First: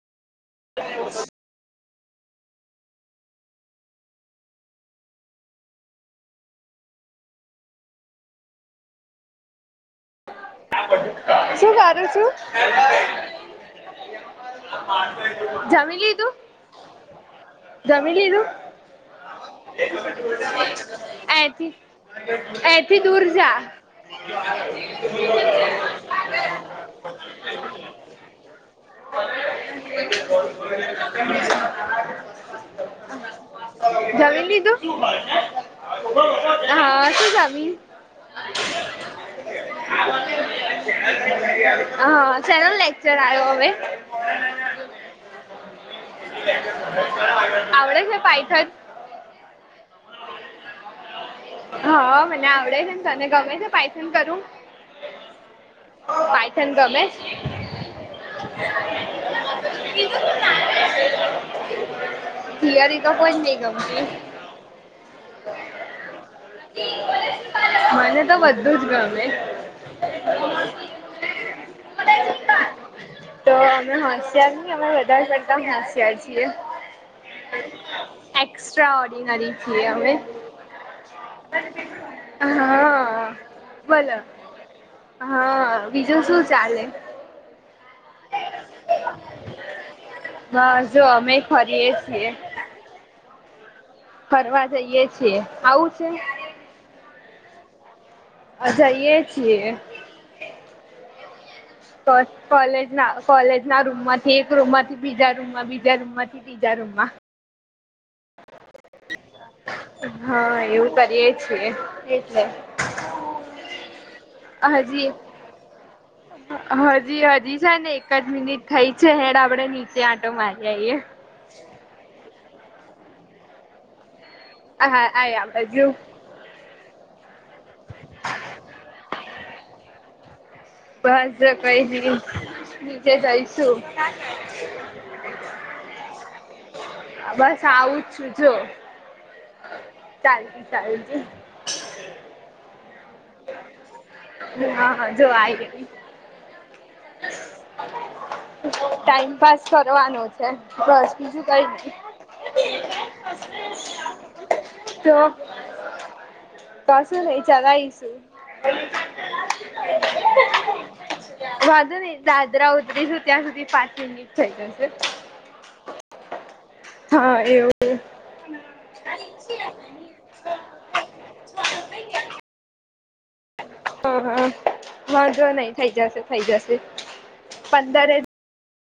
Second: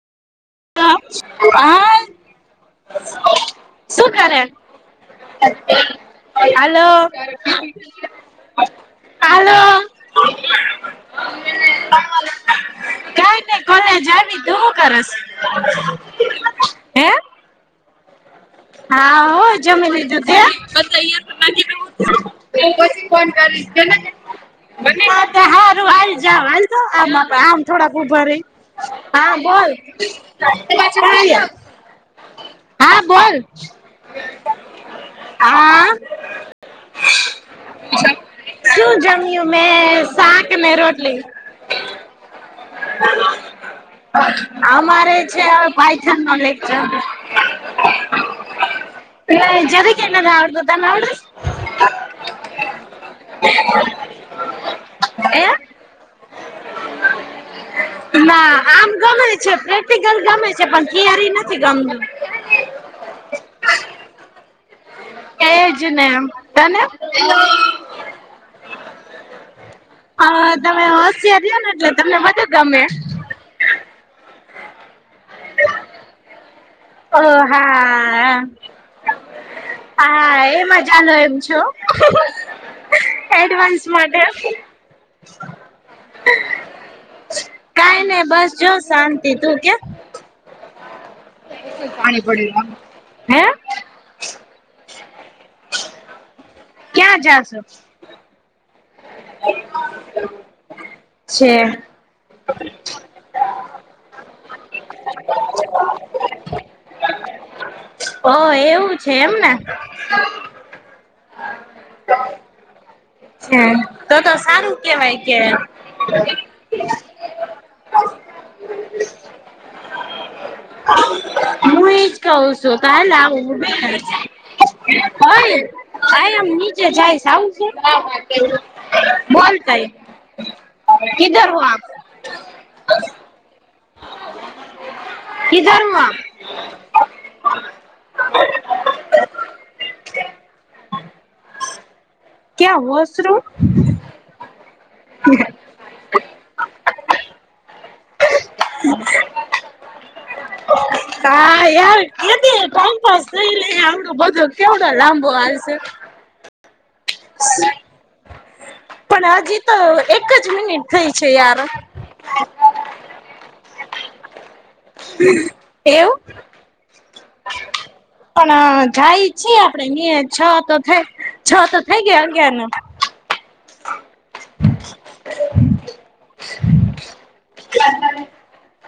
[inaudible] હા, શું કર? હાલો. હાલો શું કરું છું? જ્યાર ની તું હું કરસ? જમી લીધૂ હે? જમીલીધું હા હો જમી લીધું અહીંથી [unintelligible] અહીંથી પછી દૂર ફોન જા. કરીશ. હારું હાલ જા વાંધો આ આમ બાપા થોડાક ઉભ રઈ હા બોલ [unintelligible] હા બોલ [inaudible] જમી લીધું હા. હઅ શું જમી? શું જમ્યું મેં શાક ને રોટલી. હ શેલો લેક્ચર આયો હવે. અમારે છે હવે પાયથન નો લેકચર આવડે છે પાયથન? [inaudible] જરીકે નઈ તન [inaudible] નાવડે હા, મને આવડે છે ને તને ગમે છે પાયથન કરવું? હે? પાયથન ગમે છ? ના આમ ગમે છે પ્રેક્ટિકલ ગમે છે પણ થિઅરી નથી ગમતું થીયરી ત કોઈ નહી ગમતી એજ ને તને હેલો મને તો બધું જ ગમે હ તમે હોશિયાર ને જો તમને બધું ગમે. તો અમે હોશિયાર ની અમે વધારે પડતા હોશિયાર છીએ. ઓ હા એક્સ્ટ્રા ઓર્ડિનરી છીએ અમે. હા એ મજાનો એમ છો હા. [inaudible] એડવાન્સ બોલો. માટે હા, બીજું શું ચાલે? [unintelligible] ને બસ જો શાંતિ તું કે બસ જો અમે ફરીએ પાણી છીએ પડ્યું લાવને હે ફરવા જઈએ છીએ, આઉ છે? ક્યા જાશો? અ જઈએ છીએ. છે. કોલેજ ના કોલેજ ના રૂમ માંથી એક રૂમ માંથી બીજા રૂમમાં બીજા રૂમ માંથી તીજા રૂમાં હ એવું છે એમને. હ એવું કરી એ છીએ એટલે છે તો તો સારું હજી કેવાય કે હજી હજી છે ને એક જ મિનિટ થઈ છે હેડ આપડે નીચે આંટો મારી આઈએ હું એજ કઉ છું હાલ [unintelligible] હએ હા આયા આય બાજુ આમની જાય છે આવું છે, બોલ તઈ બસ કિધર હો આપ? કઈ નહી નીચે જઈશું. કીધરમ બસ આવું જ છું જો. ચાલજે ચાલજે. ક્યાં હોસરું? હા હા જો આઈ ગઈ. ટાઈમ પાસ કરવાનો છે બસ [unintelligible] બીજું હા કઈ નહી યાર એટલે જ ને ટાઈમપાસ. નઈ રે આવડો બધો કેવડો તો લાંબો હાલશે. કશું નઈ ચલાઈશ. [unintelligible] પણ હજી તો એક જ મિનિટ થઈ છે યાર. વાંધો નહી દાદરા ઉતરીશું ત્યાં સુધી પાંચ મિનિટ થઈ જશે. એવું? હા, એવું. પણ જાય છીએ આપડે ન્યા છ તો થઈ છ તો થઈ ગયા અગયારનો. હ હ વાંધો નહીં થઈ જશે થઈ જશે પંદરે